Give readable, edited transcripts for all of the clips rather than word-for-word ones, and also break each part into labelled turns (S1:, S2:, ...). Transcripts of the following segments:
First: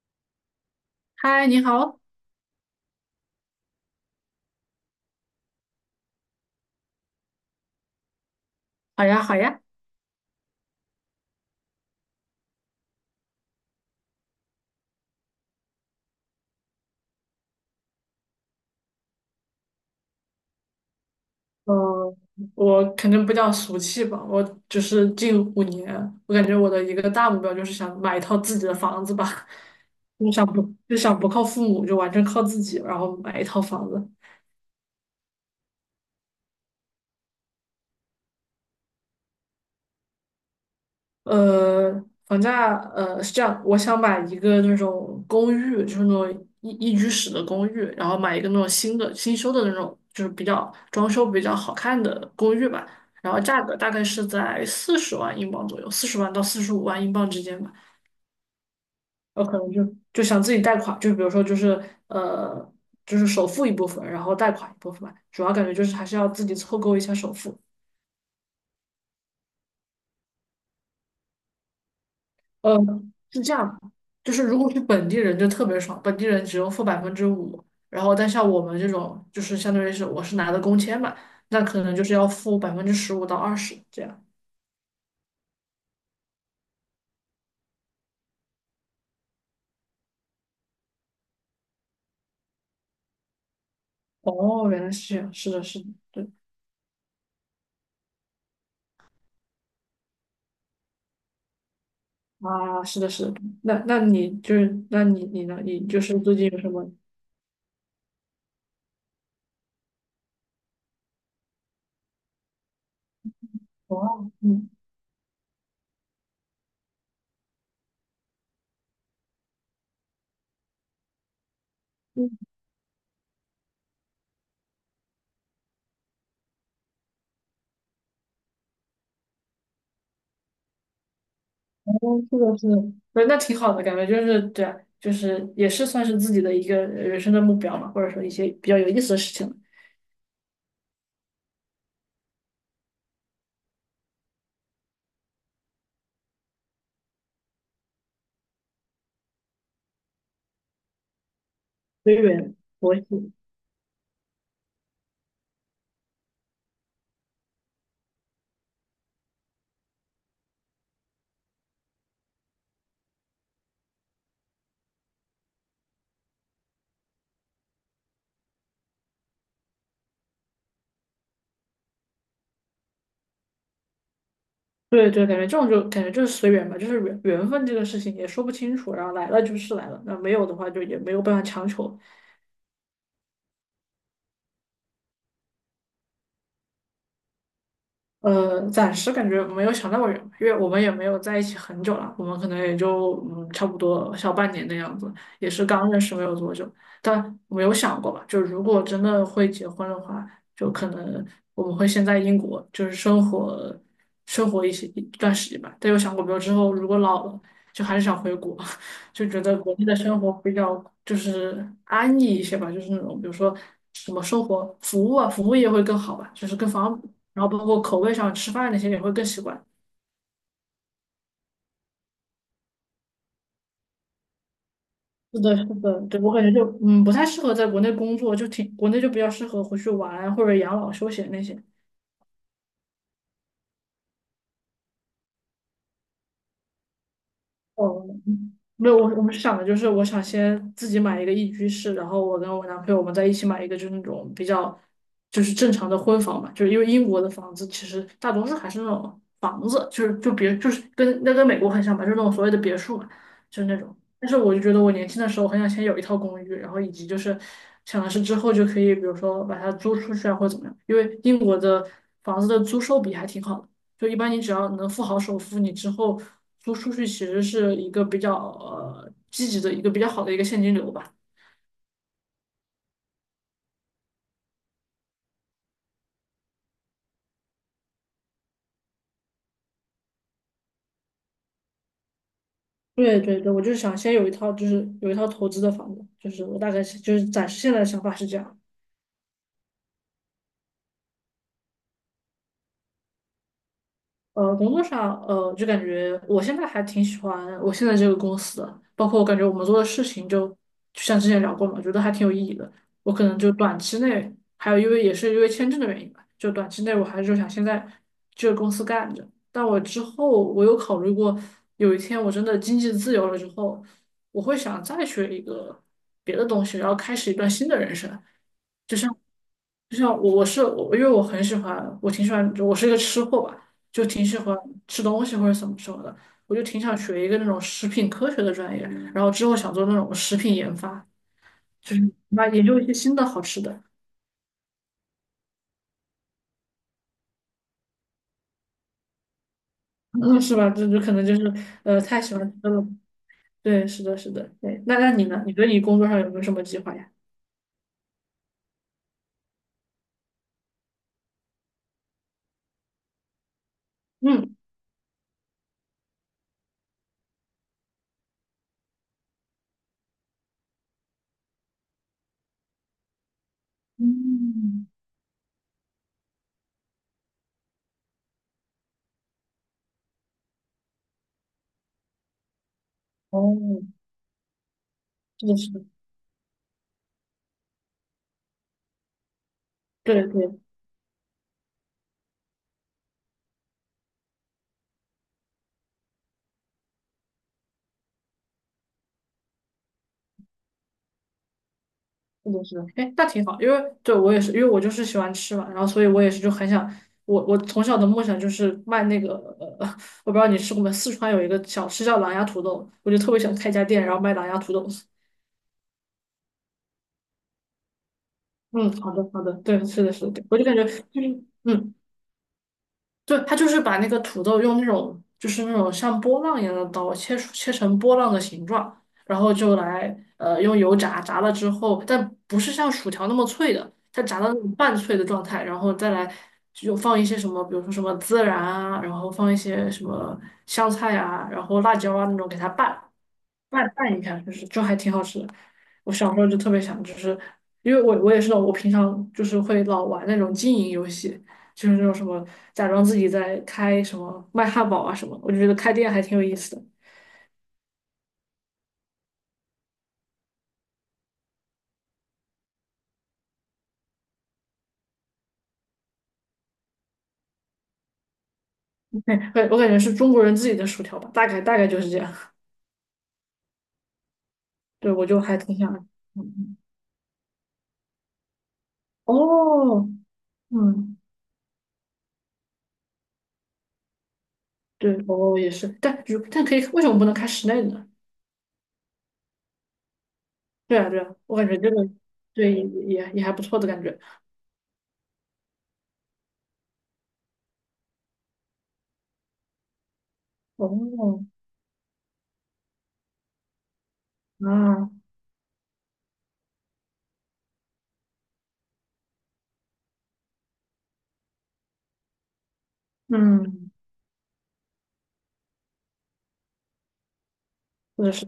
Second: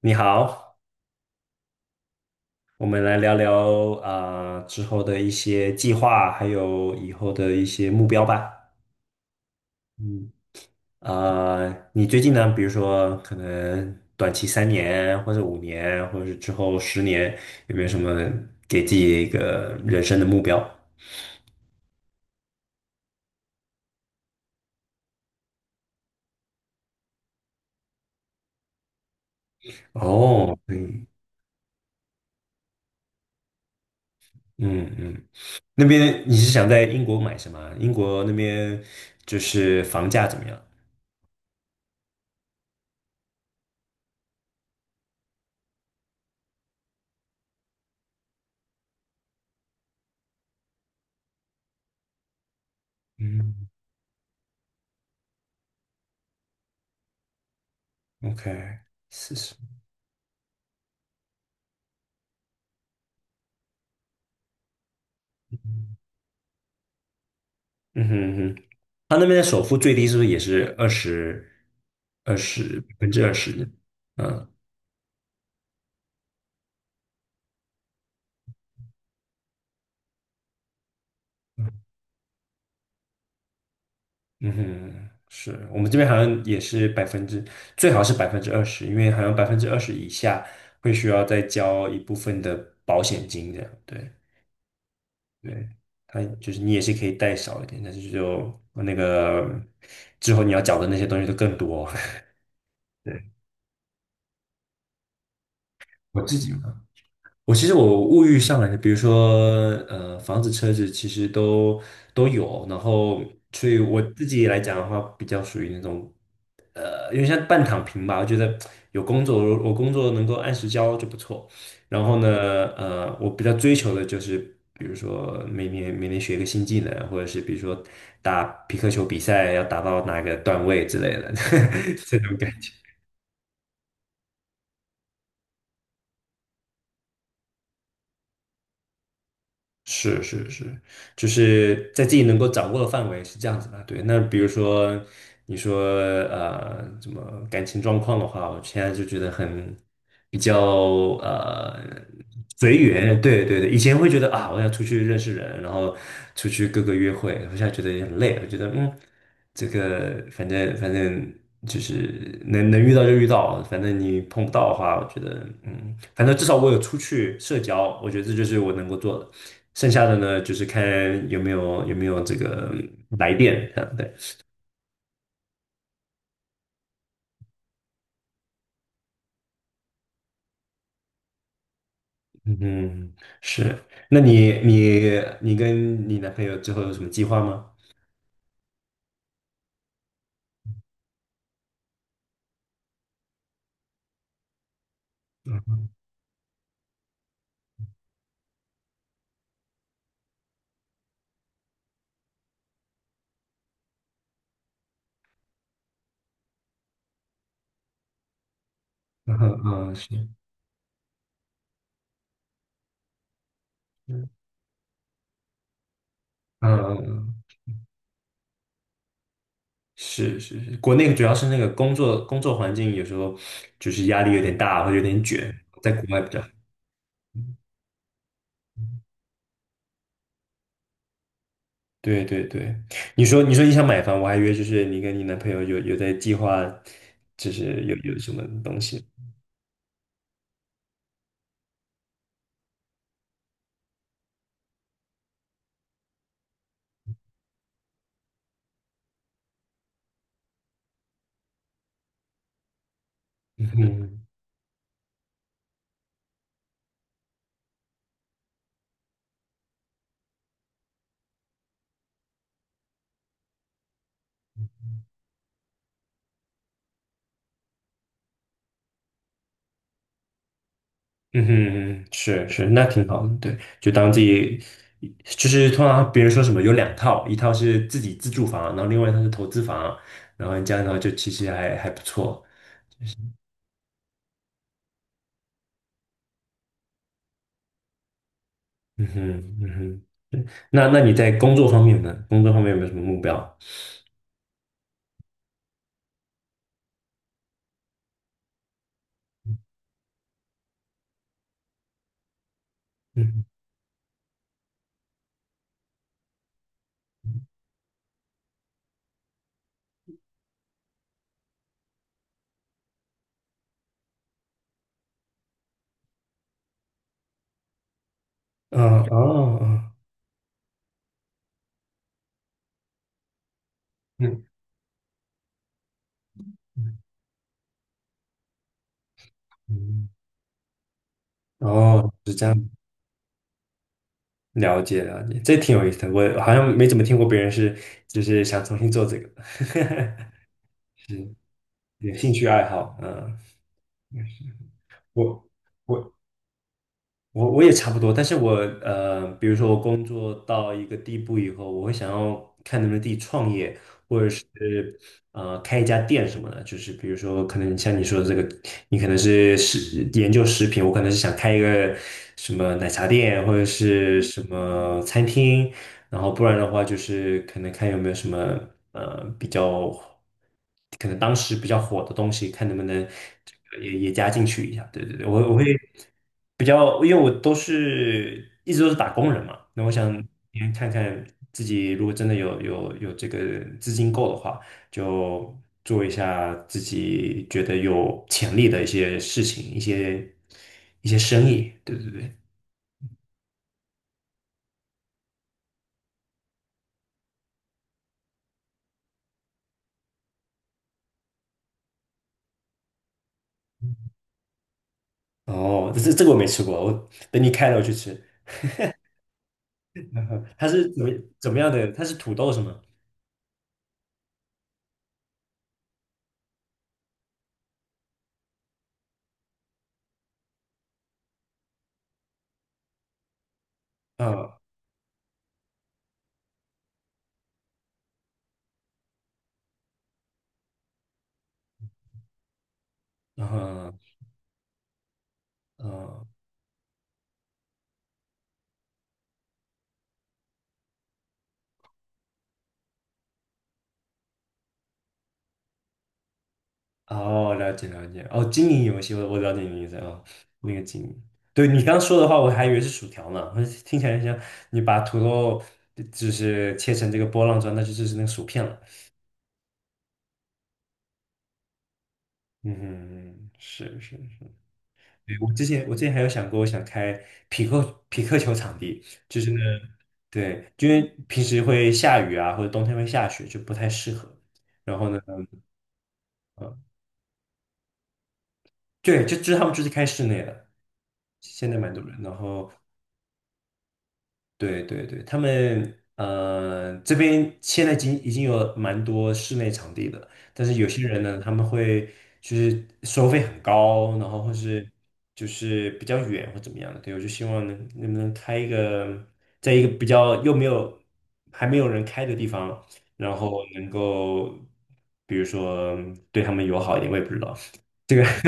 S1: 你好，
S2: 嗨，你好。
S1: 我们来聊聊啊，之后的一些计划，还有以后的一些目标吧。
S2: 好呀，好呀。
S1: 嗯，你最近呢，比如说可能短期3年，或者5年，或者是之后10年，有没有什么给自己一个人生的目标？
S2: 嗯，我肯定不气吧。我就是近五年，我感觉我的一个大目标就是想买一套自己的房子吧。就想
S1: 哦，
S2: 不就
S1: 嗯
S2: 想不靠父母，就完全靠自己，然后买一套房子。
S1: 嗯嗯，那边你是想在英国买什么？英国那边就是房价怎么样？
S2: 呃，房价是这样，我想买一个那种公寓，就是那种一居室的公寓，然后买一个那种新修的那种，就是比较装修比较好看的公寓吧。然后价
S1: 嗯
S2: 格大概是在四十万英镑左右，四十万到四十五万英镑之间吧。
S1: ，OK，四
S2: 我
S1: 十。
S2: 可能就想自己贷款，就比如说呃，就是首付一部分，然后贷款一部分吧。主要感觉就是还是要自己凑够一下首付。
S1: 嗯哼。他那边的首付最低是不是也是二十二
S2: 呃，
S1: 十百分之二
S2: 是这样
S1: 十？
S2: 的，就是
S1: 嗯。
S2: 如果是本地人就特别爽，本地人只用付百分之五，然后但像我们这种就是相当于是我是拿的工签嘛，那可能就是要付百分之十五到二十这样。
S1: 嗯哼，是我们这边好像也是百分之，最好是百分之二十，因为好像百分之二十以下会需要再交一部分的保险金这样。对。
S2: 哦，原来是这样，是的，
S1: 对，
S2: 是的。
S1: 他
S2: 对
S1: 就是你也是可以贷少一点，但是就那个之后你要缴的那些东西都更多。
S2: 啊，是 的，
S1: 对，
S2: 是的。那你就是那你呢？你就是
S1: 我
S2: 最
S1: 自
S2: 近
S1: 己
S2: 有什
S1: 嘛。
S2: 么？
S1: 我其实我物欲上来的，比如说房子、车子，其实都有。然后，所以我自
S2: 哦，
S1: 己来
S2: 嗯。
S1: 讲的话，比较属于那种有点像半躺平吧。我觉得有工作，我工作能够按时交就不错。然后呢，我比较追求的就是，比如说每年学一个新技能，或者是比如说打皮克球比赛要达到哪个段位之类的
S2: 嗯，
S1: 这种
S2: 是
S1: 感
S2: 的，是
S1: 觉。
S2: 的。对，那挺好的感觉，就是对啊，就是也是算是自己的一个人生的目标嘛，或者说一些比较有意思的事情。
S1: 是是是，就是在自己能够掌握的范围是这样子的。对，那比如说你说怎么感情状况的话，我现在就觉得很比较呃
S2: 随缘。
S1: 随
S2: 佛
S1: 缘。
S2: 系。
S1: 对对对，以前会觉得啊，我要出去认识人，然后出去各个约会，我现在觉得也很累。我觉得嗯，这个反正就是能遇到就遇到，反正你碰不到的话，我觉得嗯，反正至少我有出去社交，我觉得这就是我能够做的。剩下的呢，就是看有没有这个来电，这样对，
S2: 对对，感觉这种就感觉就是随缘吧，就是缘分这个事情也说不清楚，然后来了就是来了，那没有的话就也没有办法强求。
S1: 嗯，是。那你跟你男朋友之后有什么计划吗？
S2: 暂时感觉没有想那么远，因为我们也没有在一起很久了，我们可能也就差不多小半年的样子，也
S1: 嗯
S2: 是
S1: 哼。
S2: 刚认识没有多久，但没有想过吧，就如果真的会结婚的话，就可能我们会先在英国就是生活一段时间吧，但有想过没有之后如果老了，就还是想回国。就
S1: 嗯
S2: 觉得
S1: 哼。
S2: 国内
S1: 嗯，
S2: 的生
S1: 是。
S2: 活比较就是安逸一些吧，就是那种比如说什么
S1: 嗯。
S2: 生活服务啊，服务业会更好吧，就是
S1: 嗯。
S2: 更方便，
S1: 嗯。
S2: 然后包括口味上吃饭那些也会更习惯。
S1: 是是是，国内主要是那个工作环境有时候就是压力有点大，或者有点
S2: 是
S1: 卷，
S2: 的，是
S1: 在
S2: 的。
S1: 国外
S2: 对，
S1: 比
S2: 我
S1: 较
S2: 感
S1: 好。
S2: 觉就不太适合在国内工作，就挺国内就比较适合回去玩啊或者养老休闲那些。
S1: 对对对，你说你想买房，我还以为就是你跟你男朋友有在计划，就是
S2: 哦，
S1: 有什么东
S2: 没有，
S1: 西。
S2: 我们是想的就是，我想先自己买一个一居室，然后我跟我男朋友我们在一起买一个，就是那种比较就是正常的婚房嘛，就是因为英国的房子其实大多数还是那种房子，就是跟跟美国很像吧，就是那种所谓的别墅嘛，就是那种。
S1: 嗯。
S2: 但是我就觉得我年轻的时候很想先有一套公寓，然后以及就是想的是之后就可以，比如说把它租出去啊，或者怎么样，因为英国的房子的租售比还挺好的。就一般你只要能付好首付，你之后租出去其实是一个比较积极的一个比较好的一个现金流吧。
S1: 嗯哼，是是，那挺好的，对，就当自己，就是通常别人说什么有两套，一套是自己自住房，然后另外一套是投资房，然后你这样的话就其实还不错。
S2: 对对对，我就是想先有一套，就是有一套投资的房子，就是我大概是就是暂时现在的想法是这样。
S1: 嗯哼。嗯哼，对，那那你在工作方面呢？工作方面有没有什么目标？
S2: 工作上，就感觉我现在还挺喜欢我现在这个公司的，包括我感觉我们做的事情就像之前聊过嘛，觉得还挺有意义的。我可能
S1: 嗯，
S2: 就短期内，还有因为也是因为签证的原因吧，就短期内我还是就想现在这个公司干着。但我之后我有考虑过，有一天我真的经济自由了之后，我会想再学一个别的东西，然后开始一段新的人生。就
S1: 啊
S2: 像
S1: 哦。哦。
S2: 就像我我是我，因为我很喜欢，我挺喜欢，我是一个吃货吧，就挺喜
S1: 嗯。
S2: 欢吃东西或者怎么什么的，我就挺
S1: 嗯。
S2: 想学一个那种食品科学的专业，然后之后想做那
S1: 嗯，
S2: 种食品研发，就是
S1: 哦，是这
S2: 那研
S1: 样，
S2: 究一些新的好吃的。
S1: 了解了解，这挺有意思的，我好像没怎么听过别人是就是想重新做这个，
S2: 嗯，是吧？这 就可能
S1: 是
S2: 就是
S1: 有
S2: 太
S1: 兴
S2: 喜
S1: 趣
S2: 欢
S1: 爱
S2: 吃了。
S1: 好，嗯。
S2: 对，是的，是的。对。那你呢？
S1: 我
S2: 你对你工作
S1: 我
S2: 上有没有什么计划呀？
S1: 我我也差不多，但是我比如说我工作到一个地步以后，我会想要看能不能自己创业，或者是
S2: 嗯
S1: 开一家店什么的。就是比如说，可能像你说的这个，你可能是研究食品，我可能是想开一个什么奶茶店或者是什
S2: 嗯。
S1: 么餐厅，然后不然的话就是可能看有没有什么比较可能当时比较火的东西，看能不能这
S2: 哦，
S1: 个也加进去一下。对对对，
S2: 是
S1: 我
S2: 的，
S1: 会
S2: 是的。
S1: 比较，因为我都是一直都是打工人嘛，那我想
S2: 对对。
S1: 先看看自己如果真的有这个资金够的话，就做一下自己觉得有潜力的一些事情，一些生意。对对对。
S2: 是的，是的。哎，那挺好，因为对我也是，因为我就是喜欢吃嘛，然后所以我也是就很想，我我从小的梦想就是卖那个，呃，我不知道你吃过没，四川有一个小吃叫狼牙土豆，我就特别想开一家店，然后卖狼牙土豆。
S1: 哦，这个我没吃过，我等你开了我去吃。
S2: 嗯，好的，好的。对，是的，是的。
S1: 嗯，
S2: 对我就
S1: 它
S2: 感觉就
S1: 是
S2: 是，
S1: 怎么样的？
S2: 嗯。
S1: 它是土豆是吗？
S2: 对，他就是把那个土豆用那种就是那种像波浪一样的刀切成波浪的形状，然后就来用油炸，炸了之后，但不是像薯条那么脆的，它炸到那
S1: 嗯。
S2: 种半脆的状态，然后再来就放一些什么，比如说什么孜然啊，然后放一些什么香菜啊，然后辣椒啊那种给它拌，拌
S1: 嗯。
S2: 拌一下，就是就还挺好吃的。
S1: 嗯，
S2: 我小时候就特别想，就是因为我也是那种我平常就是会老玩那种经营游戏，就是那种什么假装自己在开什么卖汉堡啊什么我就觉得开店还挺有意思的。
S1: 哦，了解了解。哦，经营游戏，我了解你的意思啊、哦，那个经营。对你刚说的话，我还以为是薯条呢，我听起来像你把土豆就是切成这个波浪状，那就是那个薯片了。
S2: 对，我感觉是中国人自己的薯条吧，大概大概就是这样。
S1: 嗯，是是是。
S2: 对，我
S1: 对，
S2: 就还挺想。
S1: 我之前还有
S2: 嗯
S1: 想过，我
S2: 嗯。
S1: 想开匹克球场地，就是那。
S2: 哦。
S1: 对，因为
S2: 嗯。
S1: 平时会下雨啊，或者冬天会下雪，就不太适合。然后
S2: 对。
S1: 呢？
S2: 哦也是，但如但可
S1: 嗯。
S2: 以，为什么不能开室内的呢？
S1: 对，就是他们就是开室内的，
S2: 对啊，对啊，我感
S1: 现在
S2: 觉这
S1: 蛮
S2: 个
S1: 多人。然后，
S2: 对也还不错的感觉。
S1: 对对对，他们这边现在已经有蛮多室内场地的，但是有些人呢，
S2: 哦。
S1: 他们会就是收费很高，然后或是
S2: 啊。
S1: 就是比较远或怎么样的。对，我就希望能不能开一个，在一个比较又没有还没有人开的地方，然后能
S2: 嗯。
S1: 够比如说对他们友好一点，我也不知道。这
S2: 是
S1: 个。
S2: 的，是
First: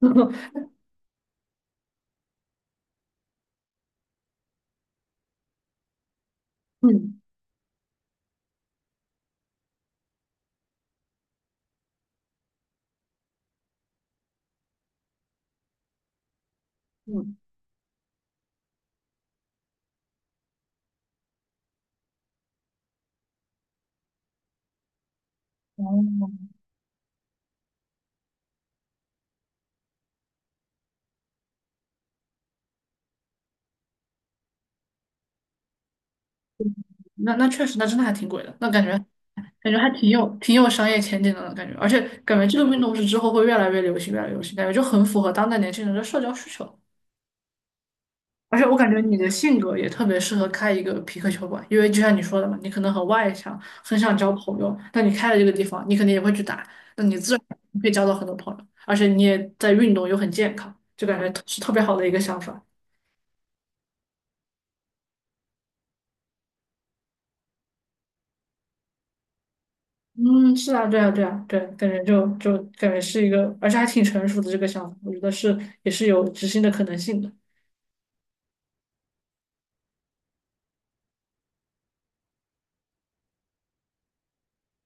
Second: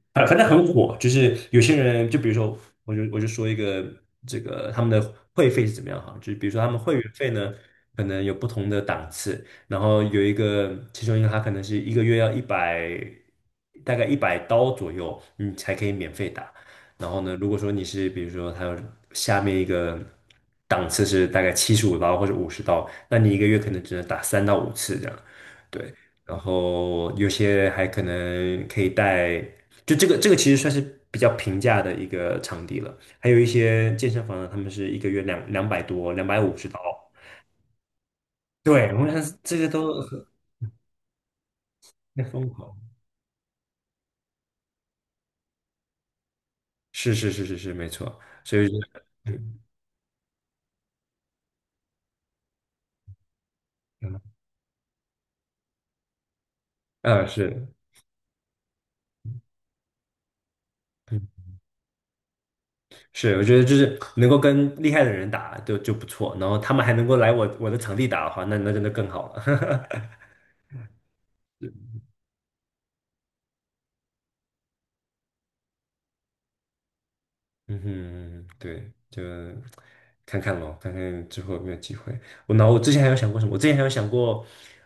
S2: 的。
S1: 啊，反正 很火，就是有些人，就比如说，我就说一个这个他们的会费是怎么样哈，就是比如说他们会员
S2: 嗯
S1: 费呢，可能有不同的档次，然后有一个其中一个他可能是一个月要一百，大概$100左右，你才可以免费打。然后呢，
S2: 嗯。
S1: 如果说你是比如说还有下面一个档次是大概$75或者五十刀，那你一个月可能只能打3到5次这样，对。
S2: 哦，
S1: 然后有些还可能可以带。就这个其实算是比较平价的一个场地了。还有一些健身房呢，他们是一个月两百多，$250。
S2: 那确实，那真的还挺贵的。那感觉
S1: 对，我想这个
S2: 感觉还
S1: 都
S2: 挺有挺有商业前景的呢，感觉，而且
S1: 很
S2: 感觉
S1: 疯
S2: 这个
S1: 狂。
S2: 运动是之后会越来越流行，越来越流行，感觉就很符合当代年轻人的社交需求。
S1: 是是是是是，没错。所
S2: 而且
S1: 以
S2: 我
S1: 就
S2: 感觉你的性格也特别适合开一个皮克球馆，因为就像你说的嘛，你可能很外向，很想交
S1: 嗯
S2: 朋友，那你开了这个地方，你肯定也会去打，那你自然
S1: 是
S2: 会交到很多朋友，而且你也在运动又很健康，就感觉
S1: 嗯
S2: 是特别好的一个想法。
S1: 是，我觉得就是能够跟厉害的人打就不错，然后他们还能够来我的场地打的话，那那真的更好了。
S2: 嗯，是啊，对啊，对啊。对，感觉就就感觉是一个，而且还挺成熟的这个想法，我觉得是也是有执行的可能性的。
S1: 嗯哼，对，就看看咯，看看之后有没有机会。我之前还有想过什么？我之前还有想过，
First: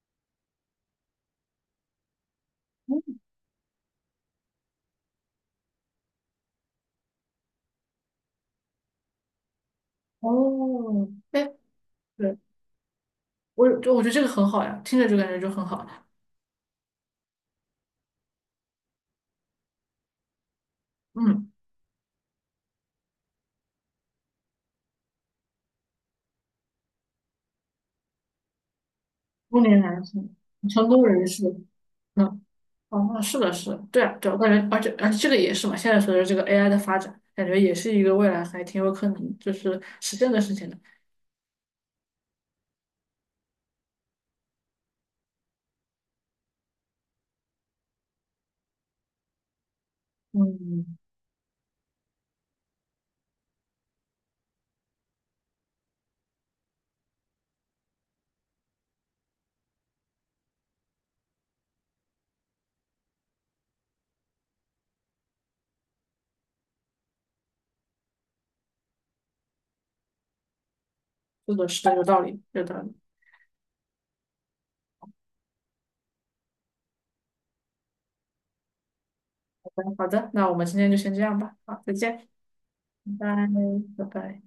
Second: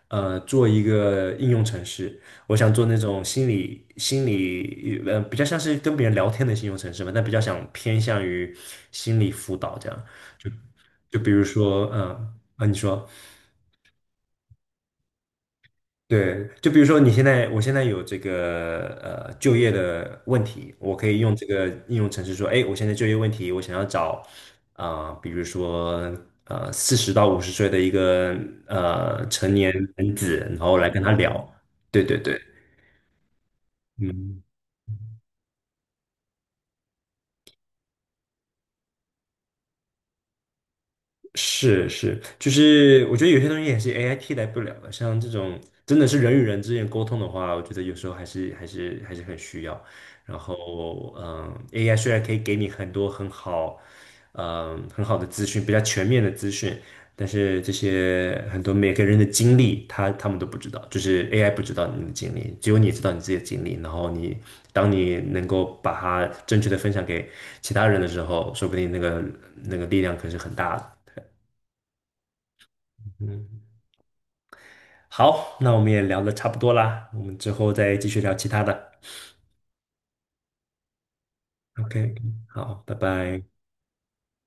S1: 做一个应用程式。我想做那种心理，比较像是跟别人聊天的应用程式嘛，但比较想偏向于心理辅导这样。就
S2: 哦，
S1: 就比如
S2: 哎。
S1: 说，
S2: 对，
S1: 你说。
S2: 我就我觉得这个很好呀，听着就感觉就很好。
S1: 对，就比如说你现在，我现在有这个就业的问题，我可以用这
S2: 嗯，
S1: 个应用程式说，哎，我现在就业问题，我想要找比如说40到50岁的一个成
S2: 中
S1: 年
S2: 年男
S1: 男
S2: 性，
S1: 子，然后
S2: 成
S1: 来跟
S2: 功
S1: 他
S2: 人士。
S1: 聊。对对
S2: 嗯。
S1: 对，
S2: 哦，那是的，是的。对啊，对啊，我
S1: 嗯。
S2: 感觉，而且这个也是嘛，现在随着这个 AI 的发展，感觉也是一个未来还挺有可能就是实现的事情的。
S1: 是是，就是我觉得有些东西也是 AI 替代不了的，像这种真的是人与人之间沟通的话，我觉得有时候还是很需要。然
S2: 嗯，
S1: 后，嗯，AI 虽然可以给你很多很好，嗯，很好的资讯，比较全面的资讯，但是这些很多每个人的经历，他们都不知道，就是 AI 不知道你的经历，只有你知道你自己的经历。然后你当你能够把它正确的分享给其他人的时候，说不定那个力量可是很大的。
S2: 是的，是的。有道理，有道理。
S1: 嗯，好，那我们也聊得差不多啦，我们之后再继续聊其他的。
S2: 好的，好的，那我们今天就先这样吧。好，再
S1: OK，
S2: 见。
S1: 好，拜
S2: 拜
S1: 拜。
S2: 拜，拜拜。